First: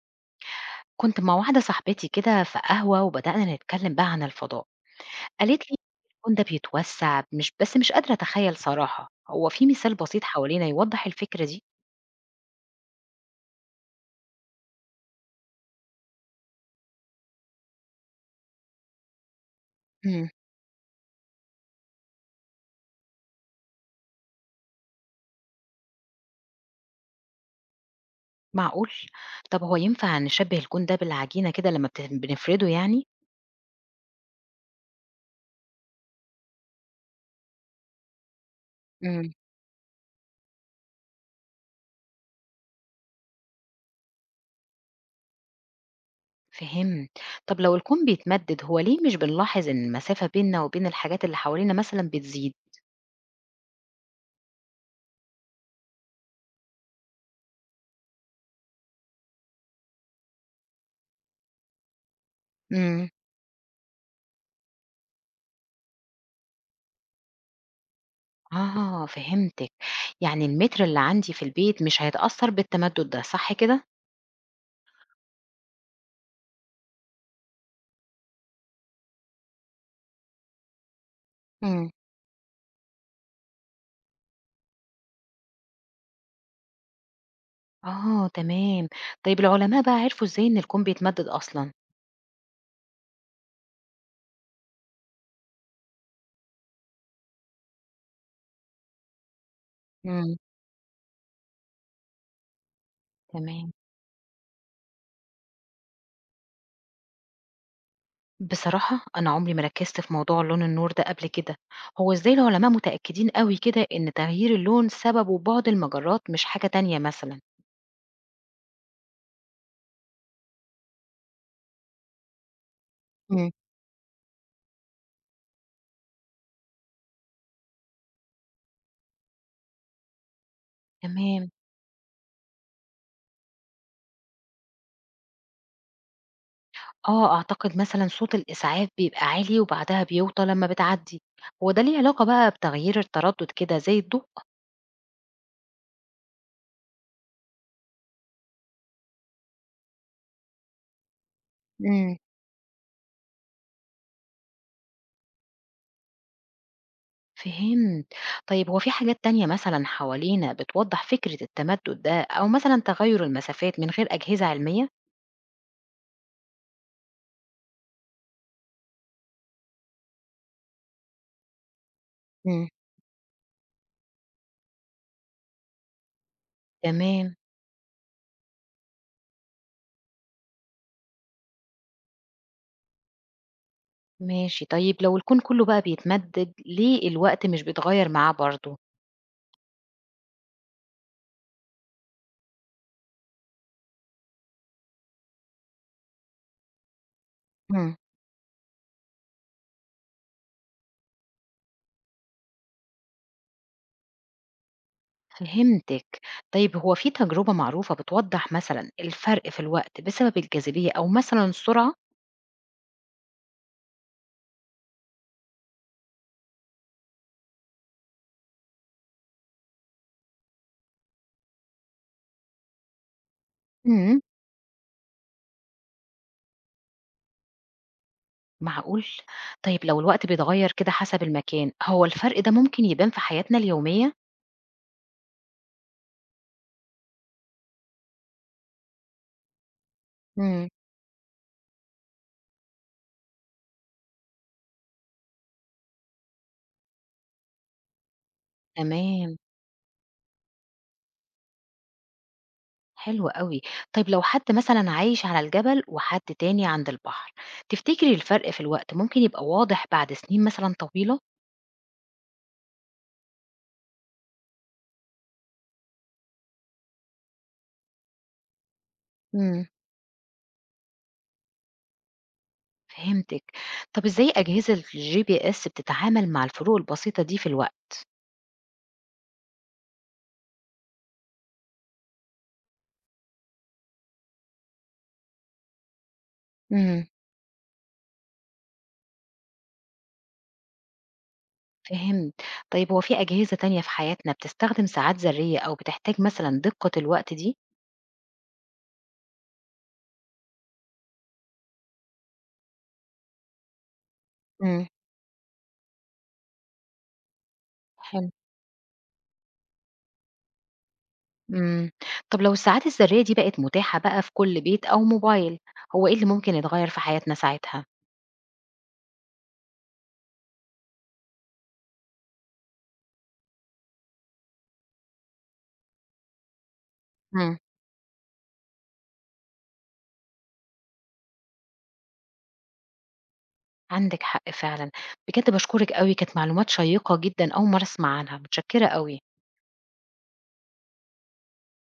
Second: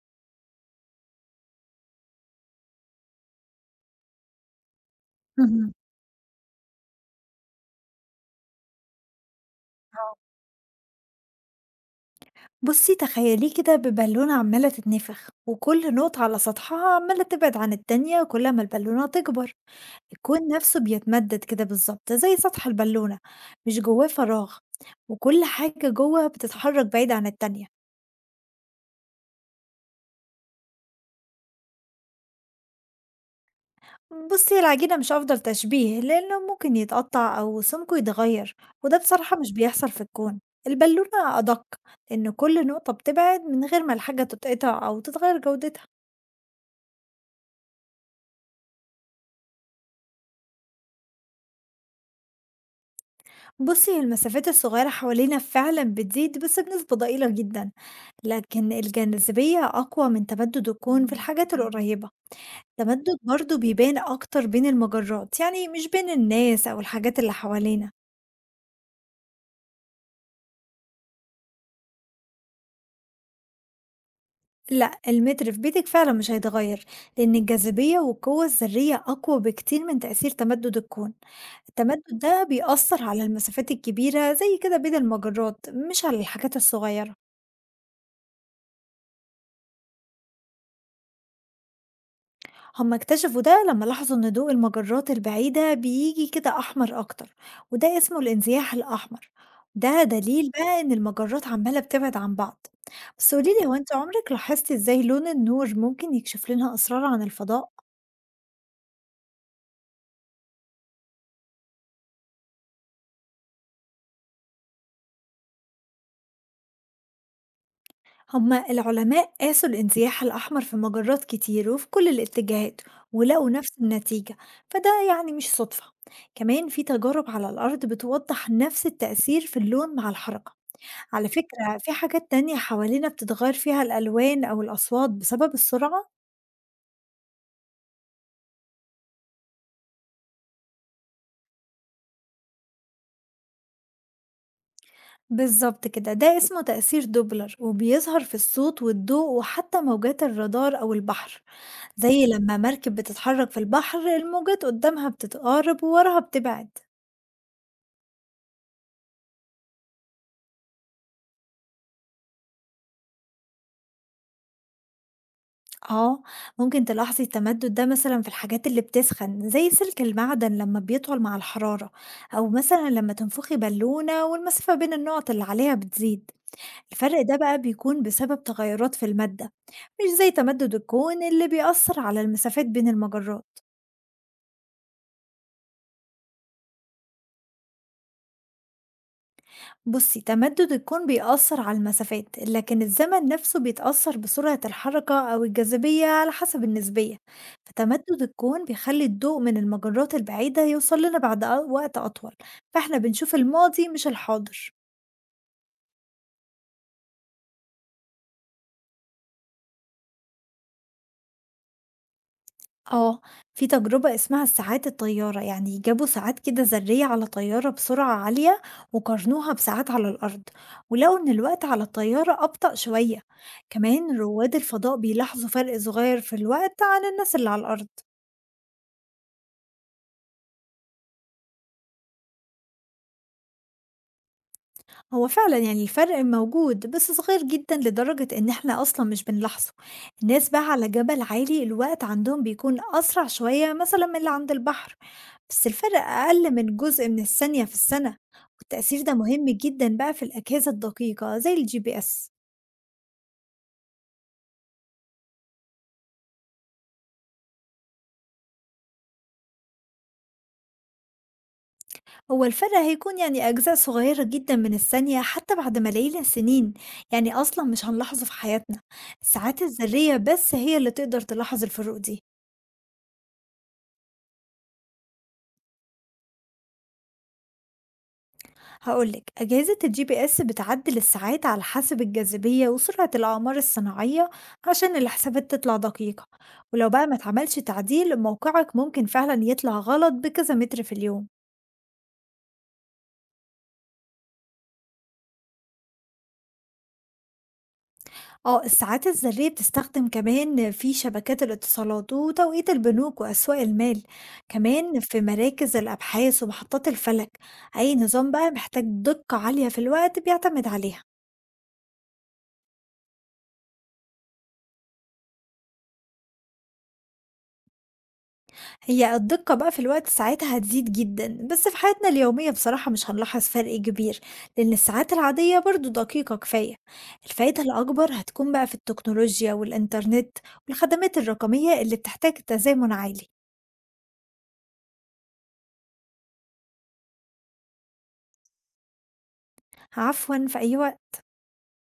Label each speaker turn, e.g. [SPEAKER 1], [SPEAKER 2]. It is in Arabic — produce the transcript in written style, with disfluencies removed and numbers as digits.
[SPEAKER 1] كنت مع واحدة صاحبتي كده في قهوة وبدأنا نتكلم بقى عن الفضاء. قالت
[SPEAKER 2] اهم.
[SPEAKER 1] لي الكون ده بيتوسع مش بس مش قادرة أتخيل صراحة. هو في مثال
[SPEAKER 2] آه.
[SPEAKER 1] بسيط حوالينا يوضح الفكرة دي؟
[SPEAKER 2] بُصّي تخيّليه كده ببالونة عمّالة تتنفخ، وكل نقطة على سطحها عمّالة تبعد عن التانية كل ما البالونة تكبر.
[SPEAKER 1] امم.
[SPEAKER 2] الكون نَفْسه بيتمدّد كده بالضبط زي سطح البالونة، مش جواه فراغ، وكل حاجة جوّه بتتحرّك بعيد عن التانية.
[SPEAKER 1] معقول. طب هو ينفع نشبه الكون ده بالعجينة كده لما بنفرده يعني؟
[SPEAKER 2] بُصّي، هي العجينة مش أفضل تشبيه لإنه ممكن يتقطّع أو سمكه يتغيّر، وده
[SPEAKER 1] امم.
[SPEAKER 2] بصراحة مش بيحصل في الكون. البالونة أدق، لإن كل نقطة بتبعد من غير ما الحاجة تتقطع أو تتغيّر جودتها.
[SPEAKER 1] فهمت. طب لو الكون بيتمدد هو ليه مش بنلاحظ إن المسافة بيننا وبين الحاجات اللي حوالينا مثلا بتزيد؟
[SPEAKER 2] بُصّي، هي المسافات الصغيرة حوالينا فعلًا بتزيد بس بنسبة ضئيلة جدًا، لكن الجاذبية أقوى من تمدد الكون في الحاجات القريبة.
[SPEAKER 1] امم.
[SPEAKER 2] التمدد برضه بيبان أكتر بين المجرات، يعني مش بين الناس أو الحاجات اللي حوالينا.
[SPEAKER 1] آه فهمتك. يعني المتر اللي عندي في البيت مش هيتأثر بالتمدد ده صح كده؟
[SPEAKER 2] لأ، المتر في بيتك فعلًا مش هيتغير، لأن الجاذبية والقوة الذرية أقوى بكتير من تأثير تمدد الكون.
[SPEAKER 1] مم.
[SPEAKER 2] التمدد ده بيأثر على المسافات الكبيرة زي كده بين المجرات مش على الحاجات الصغيرة.
[SPEAKER 1] آه تمام. طيب العلماء بقى عرفوا إزاي إن الكون بيتمدد أصلًا؟
[SPEAKER 2] هما اكتشفوا ده لما لاحظوا إن ضوء المجرات البعيدة بيجي كده أحمر أكتر، وده اسمه الانزياح الأحمر. ده
[SPEAKER 1] امم.
[SPEAKER 2] دليل بقى إن المجرات عمالة بتبعد عن بعض. بس قوليلي،
[SPEAKER 1] تمام.
[SPEAKER 2] هو انت عمرك لاحظتي ازاي لون النور ممكن يكشف لنا أسرار عن الفضاء؟
[SPEAKER 1] بصراحة أنا عمري ما ركزت في موضوع لون النور ده قبل كده، هو إزاي العلماء متأكدين أوي كده إن تغيير اللون سببه بُعد المجرات مش حاجة تانية مثلًا؟
[SPEAKER 2] هما العلماء قاسوا الانزياح الأحمر في مجرات كتير وفي كل الاتجاهات، ولقوا
[SPEAKER 1] امم.
[SPEAKER 2] نفس النتيجة. فده يعني مش صدفة. كمان في تجارب على الأرض بتوضح نفس التأثير في اللون مع الحركة. على
[SPEAKER 1] تمام.
[SPEAKER 2] فكرة، في حاجات تانية حوالينا بتتغير فيها الألوان أو الأصوات بسبب السرعة.
[SPEAKER 1] آه أعتقد مثلًا صوت الإسعاف بيبقى عالي وبعدها بيوطى لمّا بتعدي، هو ده ليه علاقة بقى بتغيير التردد كده زي الضوء؟
[SPEAKER 2] بالظبط كده، ده اسمه تأثير دوبلر وبيظهر في الصوت والضوء وحتى موجات الرادار أو البحر، زي لما مركب بتتحرك في البحر الموجات قدامها بتتقارب ووراها بتبعد.
[SPEAKER 1] فهمت. طيب هو في حاجات تانية مثلًا حوالينا بتوضّح فكرة التمدُّد ده أو مثلًا تغيُّر المسافات من غير أجهزة علمية؟
[SPEAKER 2] اه، ممكن تلاحظي التمدد ده مثلا في الحاجات اللي بتسخن زي سلك المعدن لما بيطول مع الحرارة، أو
[SPEAKER 1] إمم.
[SPEAKER 2] مثلا لما تنفخي بالونة والمسافة بين النقط اللي عليها بتزيد. الفرق
[SPEAKER 1] تمام.
[SPEAKER 2] ده بقى بيكون بسبب تغيرات في المادة، مش زي تمدد الكون اللي بيأثر على المسافات بين المجرات.
[SPEAKER 1] ماشي. طيب لو الكون كُلّه بقى بيتمدِّد، ليه الوقت مش بيتغيّر معاه برضه؟
[SPEAKER 2] بصي، تمدد الكون بيأثر على المسافات لكن الزمن نفسه بيتأثر بسرعة الحركة أو الجاذبية على حسب النسبية.
[SPEAKER 1] إمم.
[SPEAKER 2] فتمدد الكون بيخلي الضوء من المجرات البعيدة يوصل لنا بعد وقت أطول. فاحنا بنشوف الماضي مش الحاضر.
[SPEAKER 1] فهمتِك. طيب هو في تجربة معروفة بتوضّح مثلًا الفرق في الوقت بسبب الجاذبية أو مثلًا السرعة؟
[SPEAKER 2] آه، في تجربة اسمها الساعات الطيارة، يعني جابوا ساعات كده ذرية على طيارة بسرعة عالية وقارنوها بساعات على الأرض، ولقوا إن الوقت على الطيارة أبطأ شوية. كمان
[SPEAKER 1] إمم.
[SPEAKER 2] رواد الفضاء بيلاحظوا فرق صغير في الوقت عن الناس اللي على الأرض.
[SPEAKER 1] معقول! طيب لو الوقت بيتغيّر كده حسب المكان، هو الفرق ده ممكن يبان في حياتنا اليومية؟
[SPEAKER 2] هو فعلا يعني الفرق موجود بس صغير جدا لدرجة إن إحنا أصلا مش بنلاحظه. الناس بقى
[SPEAKER 1] إمم.
[SPEAKER 2] على جبل عالي الوقت عندهم بيكون أسرع شوية مثلا من اللي عند البحر، بس الفرق أقل من جزء من الثانية في السنة. والتأثير ده
[SPEAKER 1] تمام.
[SPEAKER 2] مهم جدا بقى في الأجهزة الدقيقة زي الGPS.
[SPEAKER 1] حلو أوي. طيب لو حد مثلًا عايش على الجبل وحد تاني عند البحر، تفتكري الفرق في الوقت ممكن يبقى واضح بعد سنين مثلًا طويلة؟
[SPEAKER 2] هو الفرق هيكون يعني أجزاء صغيرة جدا من الثانية حتى بعد ملايين السنين، يعني أصلا مش هنلاحظه في حياتنا. الساعات
[SPEAKER 1] إمم.
[SPEAKER 2] الذرية بس هي اللي تقدر تلاحظ الفروق دي.
[SPEAKER 1] فهمتِك. طب إزاي أجهزة الGPS بتتعامل مع الفروق البسيطة دي في الوقت؟
[SPEAKER 2] هقولك، أجهزة الGPS بتعدل الساعات على حسب الجاذبية وسرعة الأعمار الصناعية عشان الحسابات تطلع دقيقة. ولو
[SPEAKER 1] إمم.
[SPEAKER 2] بقى ما اتعملش تعديل موقعك ممكن فعلا يطلع غلط بكذا متر في اليوم.
[SPEAKER 1] فهمت. طيب هو في أجهزة تانية في حياتنا بتستخدم ساعات ذرية أو بتحتاج مثلًا دقة الوقت دي؟
[SPEAKER 2] آه، الساعات الذرية بتستخدم كمان في شبكات الاتصالات وتوقيت البنوك وأسواق المال،
[SPEAKER 1] إمم.
[SPEAKER 2] كمان في مراكز الأبحاث ومحطات الفلك. أي نظام
[SPEAKER 1] حلو.
[SPEAKER 2] بقى محتاج دقة عالية في الوقت بيعتمد عليها.
[SPEAKER 1] إمم. طب لو الساعات الذرية دي بقت متاحة بقى في كل بيت أو موبايل، هو إيه اللي ممكن يتغير في حياتنا ساعتها؟
[SPEAKER 2] هي الدقة بقى في الوقت ساعتها هتزيد جدا بس في حياتنا اليومية بصراحة مش هنلاحظ فرق كبير، لأن الساعات العادية برضو دقيقة كفاية.
[SPEAKER 1] إمم.
[SPEAKER 2] الفائدة الأكبر هتكون بقى في التكنولوجيا والإنترنت والخدمات الرقمية اللي بتحتاج تزامن عالي.
[SPEAKER 1] عندِك حق فعلًا، بجد باشكرِك أوي، كانت معلومات شيّقة جدًا أول مرّة أسمع عنها، متشكرة أوي.
[SPEAKER 2] عفوا، في أي وقت.